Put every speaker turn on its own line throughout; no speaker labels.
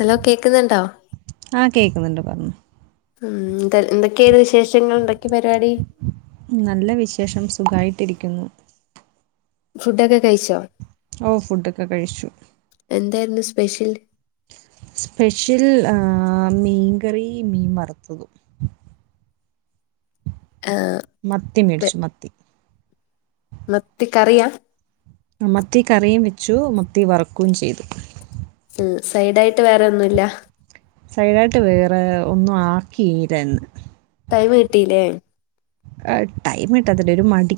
Hello കേക്കുന്നുണ്ടോ?
ആഹ്. കേക്കുന്നുണ്ട്. പറഞൊ.
മ്മ്ഹ്. ന്തെ എന്തൊക്കെണ് വിശേഷങ്ങൾ? എന്തൊക്കെ പരിപാടി?
നല്ല വിശേഷം സുഖായിട്ടിരിക്കുന്നു.
ഫുഡൊക്കെ കഴിച്ചോ?
ഓഹ്. ഫുഡൊക്കെ കഴിച്ചു.
എന്തായ്ര്ന്നു സ്പെഷ്യൽ?
സ്പെഷ്യൽ ആഹ് മീൻകറി, മീൻ വറുത്തതും.
ആഹ്.
മത്തി മേടിച്ചു. മത്തി.
മത്തി കറിയാ?
മത്തി കറിയും വെച്ചു മത്തി വറുക്കും ചെയ്ത്.
മ്മ്ഹ്. സൈഡായിട്ട് വേറെയൊന്നുല്ല?
സൈഡായിട്ട് വേറെ ഒന്നും ആക്കിയില്ലായിന്ന്.
ടൈമ് കിട്ടീലേ?
ആ ത് ടൈമ് കിട്ടാത്തല്ല ഒരു മടി.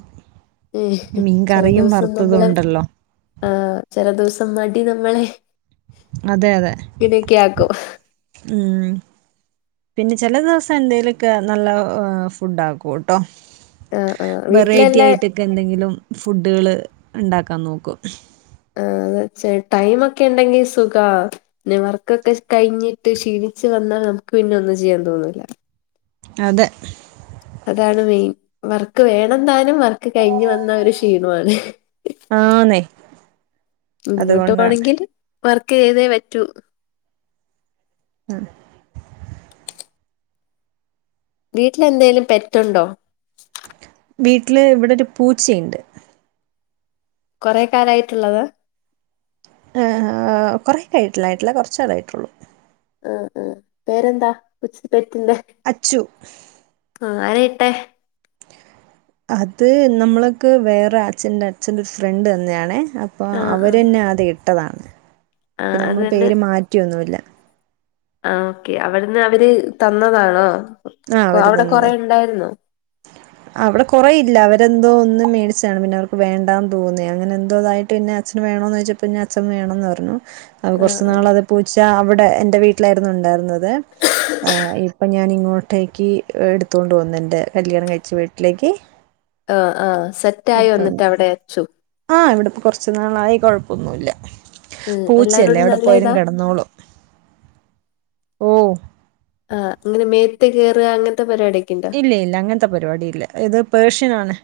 ഉം
മീൻ
ചില
കറിയും
ദിവസം
വറുത്തതു
നമ്മള്
ണ്ടല്ലോ.
ആഹ്. ചെല ദിവസം മടി നമ്മളെ
അതെയതെ.
ഇങ്ങനെയൊക്കെ ആക്കും
മ്ഹ്. പിന്നെ ചെല ദിവസം എന്തെലൊക്കെ നല്ല ഫുഡ് ആക്കൂട്ടോ.
ആഹ് ആഹ്
വെറൈറ്റി
വീട്ടിലെല്ലാ
ആയിട്ടൊക്കെന്തെങ്കിലും ഫുഡുകള് ഉണ്ടാക്കാൻ നോക്കും.
ആഹ് അതെ. ചെ ട്ടയ്മൊക്കെ ഇണ്ടെങ്കി സുഖാ നി വർക്കൊക്കെ കഴിഞ്ഞിട്ട് ഷീണിച്ച് വന്നാ നമുക്ക് പിന്നെ ഒന്നും ചെയ്യാൻ തോന്നൂല.
അതെ.
അതാണ് മെയിൻ. വർക്ക് വേണന്താനും വർക്ക് കഴിഞ്ഞു വന്ന ഒരു ക്ഷീണോ ആണ്.
ആന്നേ
മുന്നോട്ടുപോണെങ്കിൽ വർക്ക് ചെയ്തേ വറ്റൂ
ആം
വീട്ടിലെന്തേലും പെറ്റൊണ്ടോ
വീട്ടില് ഇവിടെയൊരു പൂച്ചയൊണ്ട്
കൊറെ കാലായിട്ടൊള്ളതാ
ആ ഹാ കൊറെ കായിട്ടുളയിട്ടില്ല കൊർച്ചാലായിട്ടൊള്ളൂ
ആആ പേരെന്താ കൊച്ചു പെറ്റിൻറ്റെ
അച്ചു
ആ ആരായിട്ടെ
അത് നമ്മള്ക്ക് വേറെ അച്ഛന്റെ അച്ഛന്റെ ഒരു ഫ്രണ്ട് തന്നെയാണേ അപ് അപ്പൊ
ആ ആ
അവരന്നെ ആദ്യം ഇട്ടതാണ്
ആ
പിന്നെ
അത്
നമ്മള്
തന്നെ
പേര് മാറ്റിയൊന്നുല്ലാ
ആ ഓക്കെ അവിടന്ന് അവര് തന്നതാണോ
ആ
കൊ- അവിടെ കൊറെ
അവരുതന്നയാ
ഉണ്ടായിരുന്നോ
അവിടെ കൊറേയില്ല അവരെന്തോ ഒന്നു മേടിച്ചതാണ് പിന്നെ അവർക്കു വേണ്ടാന്നുതോന്നി അങ്ങനെ എന്തോതായിട്ട് പിന്നെ അച്ഛന് വേണോന്ന് ചോദിച്ചപ്പോ പിന്നെ അച്ഛൻ വേണോന്ന് പറഞ്ഞു അപ്പോ
ആ
കൊറച്ച്
ആ
നാളത് പൂച്ച അവിടെ എന്റെ വീട്ടിലായിരുന്നു ഒണ്ടായിരുന്നത് ഇപ്പൊ ഞാനിങ്ങോട്ട് ട്ടേക്ക് എടുത്തോണ്ടുവന്നു എന്റെ കല്യാണം കഴിച്ച വീട്ടിലേയ്ക്ക്
ആ ആ സെറ്റായോ എന്നിട്ടവിടെ അച്ചു
ആ ഇവിടപ്പോ കൊറച്ചുനാളായി കൊഴപ്പൊന്നുല്ലാ
ഉം
പൂച്ചയല്ലേ
എല്ലാരോടും നല്ല
എവിടെപോയാലും
ഇതാ
കെടന്നോളും ഓ
ആ ഇങ്ങനെ മേത്തുകേറുക അങ്ങനത്തെ പരിപാടി
ഇല്ല ഇല്ല അങ്ങനത്തെ പരിപാടി ഇല്ല ഇതുപേർഷ്യനാണ്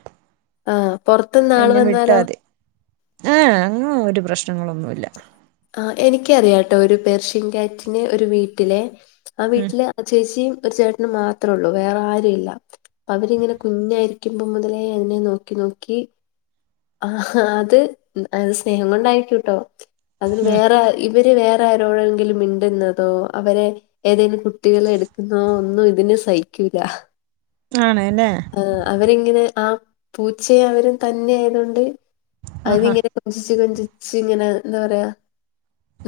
ആ പൊറത്തിന്ന് ആളുവന്നാലോ
ആ അങ്ങനെ ഒരു പ്രശ്നങ്ങളൊന്നുല്ലാ
ആ എനിക്കറിയാട്ടോ ഒരു പേർഷ്യൻ ക്യാറ്റിനെ ഒരുവീട്ടിലെ ആ
ഉം
വീട്ടില് ആ ചേച്ചിയും ഒരു ചേട്ടനും മാത്രേള്ളൂ വേറെ ആരും ഇല്ല അപ്പൊ അവരിങ്ങനെ കുഞ്ഞായിരിക്കുമ്പോ മുതലേ അതിനെ നോക്കി നോക്കി ആ അത് അതുസ്നേഹം കൊണ്ടായിരിക്കുട്ടോ അതിന്
ഉം
വേറെയാര് ഇവരു വേറെ ആരോടെങ്കിലും മിണ്ടുന്നതോ അവരെ ഏതേലും കുട്ടികളെ എടുക്കുന്നോ ഒന്നും ഇതിന് സഹിക്കൂല
ആണ്‌ ല്ലേ
ആ അവരിങ്ങനെ ആ പൂച്ചയും അവരും തന്നെയായതൊണ്ട്
ആഹാ
അതിനിങ്ങനെ കൊഞ്ചിച്ച് കൊഞ്ചിച്ച് ഇങ്ങനെ എന്താപറയാ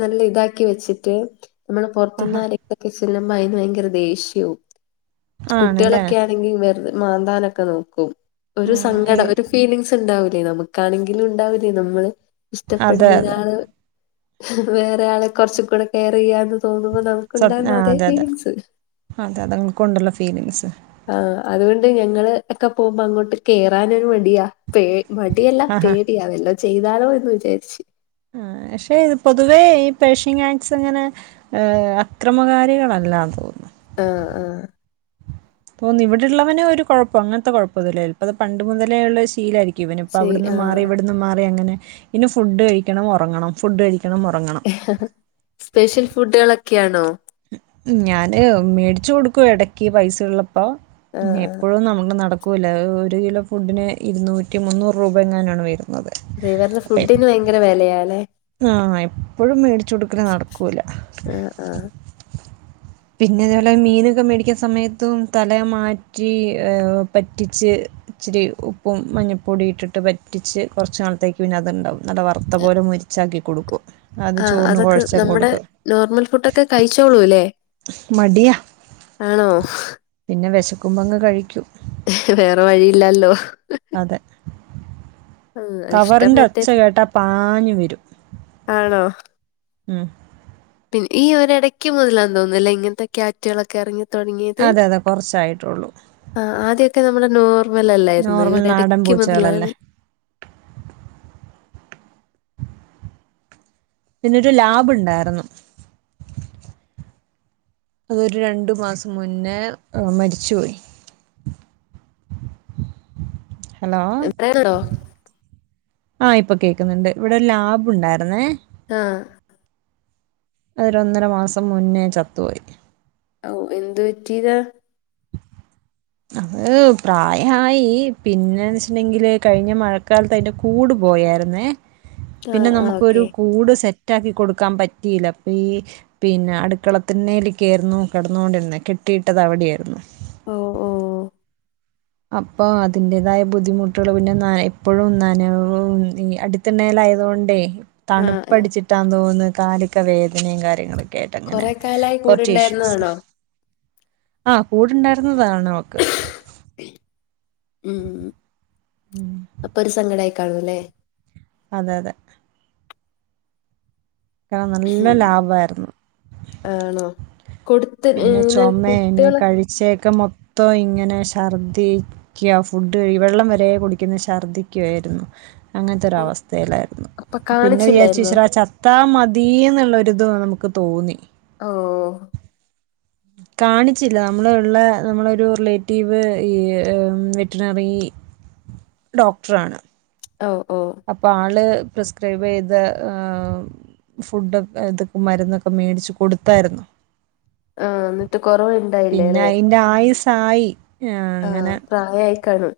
നല്ല ഇതാക്കി വെച്ചിട്ട് നമ്മള് പൊറത്തുന്ന്
ആഹാ
ആരെങ്കിലൊക്കെ ചെല്ലുമ്പ അയിന് ഭയങ്കര ദേഷ്യാവും
ആണല്ലേ
കുട്ടികളൊക്കെയാണ് ണെങ്കി വെറുതെ മാന്താനൊക്കെ നോക്കും
ആ ഈ
ഒരുസങ്കടം ഒരു ഫ് ഫീലിംഗ്സ് ഇണ്ടാവൂലേ നമുക്കാണെങ്കിലും ഇണ്ടാവൂലേ നമ്മള്
അതെ
ഇഷ്ടപ്പെടുന്ന
അതെ
ഒരാള് വേറെ ആളെ കൊറച്ചും കൂടെ കെയർ ചെയ്യാന്ന് തോന്നുമ്പോ നമുക്ക്
സ്വപ്ന ആ അതെ അതെ അതെ അതുങ്ങക്കും ഉണ്ടല്ലോ ഫീലിംഗ്സ്
ആ അതുകൊണ്ട് ഞങ്ങള് ഒക്കെ പോകുമ്പോ അങ്ങോട്ട് കേറാനൊരു മടിയാ പേ മടിയല്ല
ആഹാ
പേടിയാ വല്ലോം ചെയ്താലോ എന്നുവിചാരിച്ചു
ആ പക്ഷെ പൊതുവേ ഈ പേർഷ്യൻ ക്യാറ്റ്സ് അങ്ങനെ ഏ അക്രമകാരികളല്ലാന്ന് തോന്നുന്നു
ആ ആ
ഇപ്പൊന്ന് ഇവിടൊള്ളവന് ഒരു കുഴപ്പോ അങ്ങനത്തെ കൊഴപ്പൊന്നുല്ലാ ചെൽപ്പത് പണ്ടുമുതലേയുള്ള ശീലമായിരിക്കും ഇവനിപ്പം
ശരി
അവിടുന്നുമാറി
ആഹ്
ഇവിടന്നും മാറി അങ്ങനെ ഇതിന് ഫുഡ് കഴിക്കണം ഒറങ്ങണം ഫുഡ് കഴിക്കണം ഒറങ്ങണം
ഹ് ഹ ഹ സ്പെഷ്യൽ ഫുഡുകളൊക്കെയാണോ
ഞാന് മേടിച്ചുകൊടുക്കും എടക്ക് പൈസയുള്ളപ്പോ
ആഹ്
പിന്നെ
ആഹ്
എപ്പോഴൊന്നും നമ്മുക്ക് നടക്കൂല ഒരുകിലോ ഫുഡിന് ഇരുന്നൂറ്റി മുന്നൂറുരൂപ എങ്ങാനാണ് വരുന്നത്
ട്രൈവർന് ഫുഡിന് വയങ്കര വെലയാലേ
ആഹ് എപ്പഴും മേടിച്ചൊട്ക്കല് നടക്കൂല
ആഹ് [inaudible]
പിന്നെ തേപോലെ മീനൊക്കെ മേടിക്യുന്ന സമയത്തും തല മാറ്റി പറ്റിച്ച് ഇച്ചിരി ഉപ്പും മഞ്ഞപ്പൊടി ഇട്ടിട്ട് പറ്റിച്ച് കൊർച്ച് നാളത്തേ പിന്നെ അതുണ്ടാവും നല്ല വറ്ത്ത പോലെ മൊരിച്ചാക്കി കൊടുക്കും അത്
ആഹ്
ചോറിന്
അതൊക്കെ
കുഴച്ച്
നമ്മ്ടെ
കൊടുക്കും
നോർമൽ ഫുഡൊക്കെ കഴിച്ചോളൂല്ലേ
മടിയാ
ആണോ ഹ്
പിന്നെ വെശക്കുമ്പങ്ങ് കഴിക്യും
വേറെ വഴിയില്ലാല്ലോ
അതെ
ആഹ് ഇഷ്ടം മറ്റേ
കബറിൻ്റെഒച്ചകേട്ടാപാഞ്ഞ് വരും
ആണോ
ഉം
പിന്നെ ഈ ഒരടയ്ക്ക് മുതലാന്ന് തോന്ന്ന്നല്ലേഇങ്ങൻത്തേ ക്യാൻ്റെളൊക്കെ ഇറിങ്ങി
അതെ അതെ കൊറഷായിട്ടൊള്ളൂ
ആഹ് ആദ്യൊക്കെ നമ്മള നോർമൽ അല്ലായിരുന്നു ഈ
നോർമൽ നാടൻ
ഇടക്ക്
പൂച്ചകളല്ലേ
മുതലാണ്
എന്നിട്ട്ലാബ്ണ്ടാരന്നു അതൊര് രണ്ട് മാസം മുന്നേ അ് മരിച്ചുപോയി
അം
ഹലോ ആഹ് ഇപ്പ കേക്ക്ന്ന്ണ്ട് ഇവിടെ ലാബുണ്ടാര്ന്നേ
ആഹ്
അതൊരന്നര മാസം മുന്നേ ചത്തോയി
ഔഎന്ത് പറ്റ്യോതാ [inaudible]
അത് പ്രായായി പിന്നെന്തച്ട്ട്ണ്ടങ്കില് കഴിഞ്ഞ മഴ കാലത്ത് അയ്ൻ്റെ കൂട് പോയാര്ന്നേ
ആഹ്
പിന്നെ
ആഹ് ഓക്കെ
നമുക്കൊരു കൂട് സെ റ്റാക്കി കൊട്ക്കാമ്പറ്റിലപ്പഈ പിന്നെ അടുക്കളത്തിന്റെല്ക്കേറ്ന്നു കടന്നോണ്ടിര്ന്നെ കെട്ടിയിട്ടതവ്ടെ ര്ന്നു
ഓഹോ
അപ്പൊ അതിൻ്റേതായ ബുദ്ധിമുട്ട്ള് പിന്നെന്നായ് എപ്പഴും നനവും ഈ അ ത്തിണ്ണലാതുകൊണ്ടേ
ആഹ് ആഹ്
തണുപ്പടിച്ചിട്ടാ ന്ന് തോന്ന്ന്നത് കാല്ക്ക വേദനേം കാര്യങ്ങൾ ക്കെറ്റഅങ്ങനെ
കൊറെ കാലായി കൂടെ
കൊർച്ച് ഇഷ്യൂസ്
ഉണ്ടായിരുന്നതാണോ
ആഹ് കൂടണ്ടാര്ന്നതാണ് ഒൾക്ക്
ഉം അപ്പൊരു സങ്കടായികാണുല്ലേ
അതെ അതെ കാം നല്ല
ഉം
ലാഭര്ന്നു
ആണോ കൊടുത്ത്നെ ന്നെ കുട്യേള്
ചേക്ക മൊത്തഇങ്ങനെ ഷർദി ക്യ ഫുഡ് വെള്ളം വരെ കുടിക്യന്ന ഷർദ്ദിക്യുയാര്ന്നു അങ്ങൻത്തൊര
ഓ,
അവസ്ഥേലാര്ന്നു
അപ്പൊ
പിന്നെ വിയാർച്ചു
കാണിച്ചില്ലായിരുന്നോ
ശ്ര ച ത്താ മതീന്ന്ള്ളൊരുത് നമുക്ക് തോന്നി
ഓഹോ
കാണിച്ചില്ല നമ്മള് ള്ള നമ്മളൊരു റിലേറ്റീവ് ഈ വെറ്റിനറീ
[inaudible]
ഡോക്ട്രാണ്
ഓ ഓ
അപ്പൊ ആള് പ്രിസ്ക്രൈബീത് ഫുഡൊക് ഏത് മരുന്നൊക്കെ മേടിച്ച് കൊട്ത്താര്ന്നു
ആഹ് ഇന്നട്ട് കൊറവ് ഇണ്ടായില്ലലെ
രായിസായി
ആഹ് പ്രായ ആയി കാണും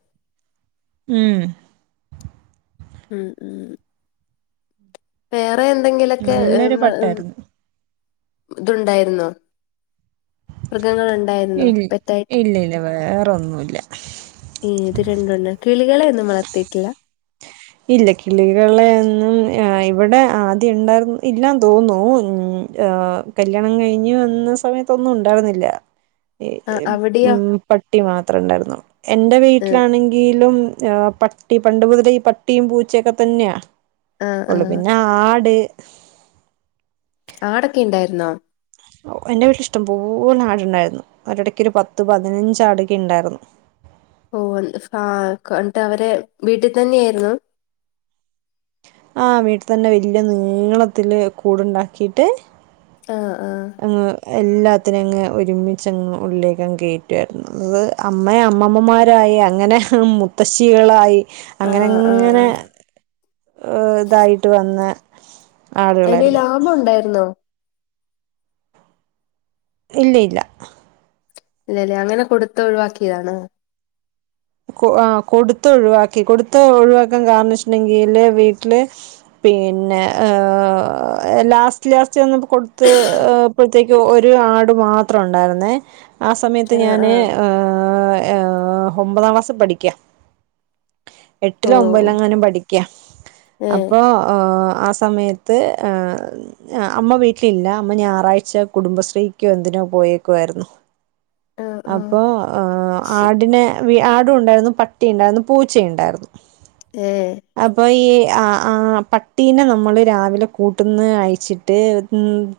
ഉം
ഉം ഉം വേറെ എന്തെങ്കിലൊക്കെ
നല്ലൊരു പട്ടായിരുന്നു
ഇത്ണ്ടായിരുന്നോ
ഇ
പെറ്റായിട്ട്
ഇല്ല ഇല്ല വേറെൊന്നുല്ല
ഏത് രണ്ടെണം കിളികളെ ഒന്നും വളർത്തിയിട്ടില്ല
ഇല്ല. കിളികളെ ഒന്നും ഇവിടെ ആദ്യം ഉണ്ടായിരുന്നു ഇല്ലാന്ന് തോന്നു ഉം ആഹ് കല്യാണം കഴിഞ്ഞു വന്ന സമയത്തൊന്നും ഉണ്ടാവുന്നില്ല
ആ അവിടെയോ
ഉം പട്ടി മാത്രം ഇണ്ടായിരുന്നു. എന്റെ
ഉം,
വീട്ടിലാണെങ്കിലും ആ പട്ടി പണ്ട് മുതലേ ഈ പട്ടിയും പൂച്ചയൊക്കെ തന്ന്യെ
ആ ആ
ഒള്ളു പിന്നെ ആട്
ആടൊക്കെ ഇണ്ടായിരുന്നോ
ഓ എൻ്റെ വീട്ടിലിഷ്ടം പോലെ ആടുണ്ടായിരുന്നു. ഒരിടയ്ക്കൊരു പത്ത് പതിനഞ്ച് ആടൊക്കെ ഉണ്ടായിരുന്നു.
[unintelligible] കട്ട് അവരെ വീട്ടിൽ തന്നെയായിരുന്നു
ആ വീട്ടിൽ തന്നെ വല്ല്യ നീളത്തിൽ കൂടുണ്ടാക്കിയിട്ട്
ആഹ് ആഹ്
അങ്ങ് എല്ലാത്തിനും അങ്ങ് ഒരുമിച്ചങ്ങ് ഉള്ളിലേക്കങ് കേറ്റ്വോയിരുന്നു അത് അമ്മ അമ്മമ്മമാരായി അങ്ങനെ മുത്തശ്ശികളായി
ആ ആ
അങ്ങനെങ്ങനെ ഇതായിട്ട് വന്ന്
അയില് ലാഭം ഉണ്ടായിരുന്നോ
ഇല്ല ഇല്ല
ഇല്ലല്ല അങ്ങനെ കൊടുത്ത് ഒഴിവാക്കിയാണ്.
ആഹ് കൊടുത്ത് ഒഴിവാക്കി കൊടുത്ത് ഒഴിവാക്കാൻ കാര്ണം ചോദിച്ചിട്ണ്ടെങ്കില് വീട്ടില് പിന്നെ ലാസ് റ്റം ലാസ്റ്റ് വന്നപ്പൊ കൊട്ത്ത് ഇപ്പെത്തേക്കു ഒരു ആട് മാത്രം ഉണ്ടായിരുന്നേ ആ സമയത്ത്
ആഹ്
ഞാന്
ആഹ്
ഏഹ് ഏഹ് ഒമ്പതാം ക്ലാസ്സിൽ പഠിക്കാ
ഓ
എട്ടിലോ ഒമ്പലോ അങ്ങാനും പഠിക്ക
ഏഹ്
അപ്പൊ ആഹ് സ സമയത്ത് ഏഹ് അമ്മ വീട്ടിലില്ല. അമ്മ ഞായറാഴ്ച കുടുംബശ്രീക്കോ എന്തിനോ പോയേക്കുവായിരുന്നു
ഏഹ് ആഹ്
അപ്പോ ആടിനെ ആടു ഉണ്ടായിരുന്നു. പട്ടി ഉണ്ടായിരുന്നു. പൂച്ചയുണ്ടായിരുന്നു.
ഏഹ്
അപ്പൊ ഈ ആ ആ പ പട്ടീനെ നമ്മൾ രാവിലെ കൂട്ട്ന്ന് അയച്ചിട്ട്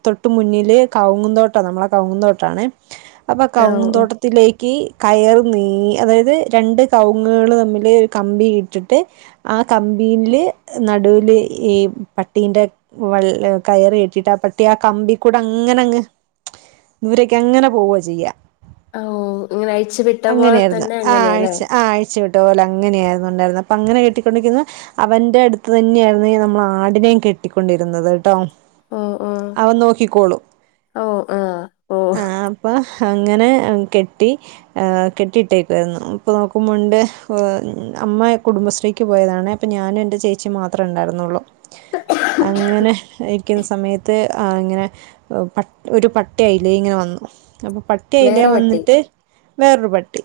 തൊട്ട് മുന്നില് കൗങ്ങുന്തോട്ടം നമ്മളെ കൗങ്ങുന്തോട്ടാണ് അപ്പൊ
ഓ
കൗങ്ങുന്തോട്ട
ഓ
ത്തിലേക്ക് കയർ നീങ്ങി അതായത് രണ്ട് കവുങ്ങുകൾ തമ്മിൽ ഒരു കമ്പി ഇട്ടിട്ട് ആ കമ്പീല് നടൂല് ഈ പട്ടീൻ്റെ വള് കയറി കെട്ടിട്ട് പട്ടിയെ ആ കമ്പികൂട് അങ്ങനങ്ങ് ദൂരേക്ക് അങ്ങനെ പോവാ ചെയ്യാ
ഓ ഇങ്ങനെ അയച്ചു വി
അങ്ങനെയായിരുന്ന്. ആ അഴച ആഹ് അഴ്ച് വിട്ട പോലെ അങ്ങനെയായിരുന്ന് ഉണ്ടായിരുന്ന അപ്പൊ അങ്ങനെ കെട്ടിക്കൊണ്ടിരിക്കുന്നു അവന്റെ അടുത്ത് തന്നെയായിരുന്നു നമ്മൾ ആടിനെയും കെട്ടിക്കൊണ്ടിരുന്നത് ട്ടോ
ഓ ഓ
അവൻ നോക്കിക്കോളും
ഓ ആഹ് ഓ
ആഹ് അപ്പൊ ആഹ് ഇങ്ങനെ കെട്ടി കെട്ടിയിട്ടേക്ക്വാരുന്നു. ഇപ്പോ നോക്കുമ്പോണ്ട്. അമ്മ കുടുംബശ്രീക്ക് പോയതാണ്. ഇപ്പ ഞാനും എന്റെ ചേചി മാത്ര ഉണ്ടായിരൊന്നുള്ളൂ അങ്ങനെ നിക്കുന്ന സമയത്ത് അങ്ങനെ ഒരു പട്ടി അയില്ലേ ഇങ്ങനെ വന്നു അപ്പോ പട്ടി അയിലേ
വേറെ പട്ടി
വന്നിട്ട് വേറൊരു പട്ടി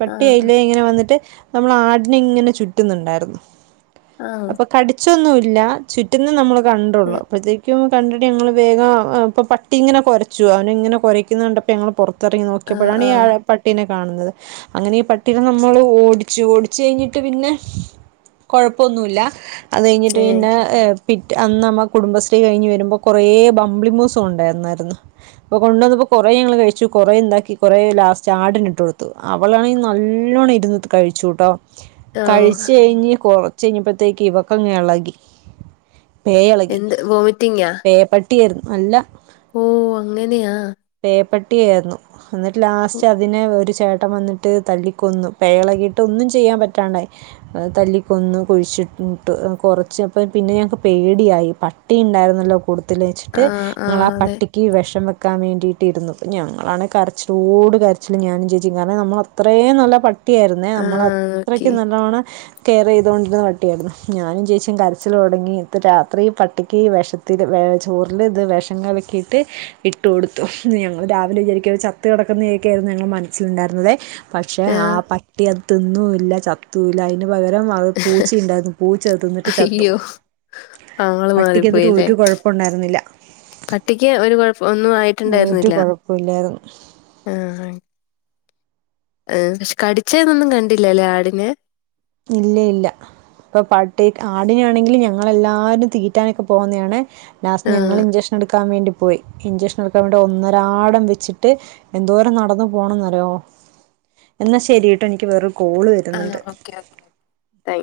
പട്ടി
ആഹ്
അയിലേ ഇങ്ങനെ വന്നിട്ട് നമ്മളെ ആടിനെ ഇങ്ങനെ ചുറ്റുന്നുണ്ടായിരുന്നു
ആഹ്
കടിച്ചൊന്നുല്ല ചുറ്റുന്നെ നമ്മള് കണ്ടൊള്ളു
ആഹ്
അപ്പോത്തി ക്കും കണ്ടിട്ട് ഞങ്ങൾ വേഗം അ അപ്പൊ പട്ടി ങ്ങനെ കൊരച്ചു അവനിങ്ങനെ കൊരയ്ക്കുന്നെ കണ്ടപ്പോൾ ഞങ്ങള് പൊറ
ആഹ്
ത്തെർങ്ങ്യോക്ക്യപ്പളാണ്
ആഹ്
[unintelligible] പട്ടിനെ കാണുന്നത് അങ്ങനെ ഈ പട്ടിനെ നമ്മള് ഓടിച്ചു ഓടിച്ചഴിഞ്ഞിട്ട് പിന്നെ കൊഴപ്പൊന്നുല്ല അത് കഴിഞ്ഞിട്ട്
ഏഹ്
പിന്നെ ഏഹ് പിറ്റ് അന്നമ്മ കുടുംബശ്രീ കഴിഞ്ഞ് വെരുമ്പോ കൊറേ ബംമ്പിളി മൂസൊണ്ടായിരുന്നതിന് അപ്പ കൊണ്ടന്നപ്പോ കെറേ ഞങ്ങള് കഴി ച്ചു കൊറേ ണ്ടാക്കി ക്കെറേ ലാസ്റ്റ് ആടിനിട്ട് കൊടുത്തു അവളാണെങ്കി നല്ലോണ്ണം ഇരുന്ന്ട്ട് കഴിച്ചുട്ടോ
ഓ
കഴിച്ചയിഞ്ഞ് കൊറച്ച് കയ്ഞ്ഞപ്പഴത്തേക്ക് ഇവക്കങ്ങെളെകി പേ എളകി
എന്ത് വോമിറ്റിംഗാ
പേ പട്ടിയേര്ന്നു അല്ല
ഓഹ് അങ്ങനെയാ
പേപ്പട്ടിയാന്നു ന്നട്ട് ലാസ്റ്റ് അതിനെ ഒരു ചേട്ടവന്ന്ട്ട് തല്ലിക്കൊന്നു പേയെളെകീട്ടൊന്നും ചെയ്യാൻ പറ്റാണ്ടായി. ഏഹ് തല്ലിക്കൊന്ന് കുഴിച്ചിട്ടു കൊറച്ചപ്പം പിന്നെ ഞങ്ങക്ക് പേടിയായി പട്ടിയിണ്ടായിരന്നല്ല കൊട്ത്തില് വെച്ചിട്ട്
ആഹ്
ഞങ്ങളാ
ആഹ്
ആ
അതെ
പട്ടിക്ക് വെഷം വെക്കാൻ വേണ്ടിട്ടിരുന്നു. ഞങ്ങളാണേ കരച്ചിലോട് കരച്ചിലിം ഞാനും ചേച്ചിം കാരണം നമ്മളത്രയും നല്ല പ പട്ടിയായിര്ന്നേ
ആഹ് ഓക്കെ
നമ്മളത്രക്കും നല്ലോണം കെയറെയ്തോണ്ടിര്ന്ന പട്ടിയായിര്ന്നു ഞാനും ചേച്ചിം കരച്ചിലൊടങ്ങി ഇപ്പോരാത്രി പട്ടിക്ക് വെഷ ത്തില് ചോറില്ത് വെഷം കലക്കീട്ട് ഇട്ട് കൊടുത്തു ഇന്ന് ഞങ്ങ അത് രാവിലെ വിചാരിക്കാത് ചത്ത് കെടക്കുന്നയെക്കെയായിര്ന്നു ഞങ്ങളെ മനസ്സിൽണ്ടായിര്ന്നത് പക്ഷേ ആ
ആഹ്
പട്ടി അ തിന്നൂല്ല ചത്തൂല്ല അയിന് പകരം അവ പൂച്ചണ്ടായിരുന്നു പൂച്ച ത് തിന്നിട്ട് ചത്തു.
അയ്യോ ആള് മാറിപ്പോയില്ലേ
പട്ടിക്കെന്നിട്ടൊരു കൊഴപ്പൂണ്ടായിരുന്നില്ല.
പട്ടിക്ക് ഒരു കൊഴപ്പ ഒന്നും ആയിട്ടുണ്ടായിരു
രു കൊഴപ്പില്ലായിര്ന്നു
ആഹ് ആഹ് ഏഹ് ശെ കടിച്ചന്നൊന്നും കണ്ടില്ലല്ലേ ആടിനെ
ഇല്ലയില്ല ഇപ്പൊ പട്ടി ആടിനാണെങ്കിലു ഞങ്ങളല്ലാരും തീറ്റാനൊക്കെ പോവുന്നാണേ. ലാസ്റ്റ്
ആഹ്
ഞങ്ങള് ഇഞ്ചഷൻ എട്ക്കാൻ വേണ്ടി പോയി ഇഞ്ചഷൻടുക്കാൻ വേണ്ടി ഒന്നരാടം വെച്ചിട്ട് എന്തോരം നടന്ന് പോണന്നറിയോ എന്നാ ശരിട്ടോ എനിക്ക് വേറൊരു കോള് വെര്
ആഹ് ഓക്കേ ഓക്കേ ബൈ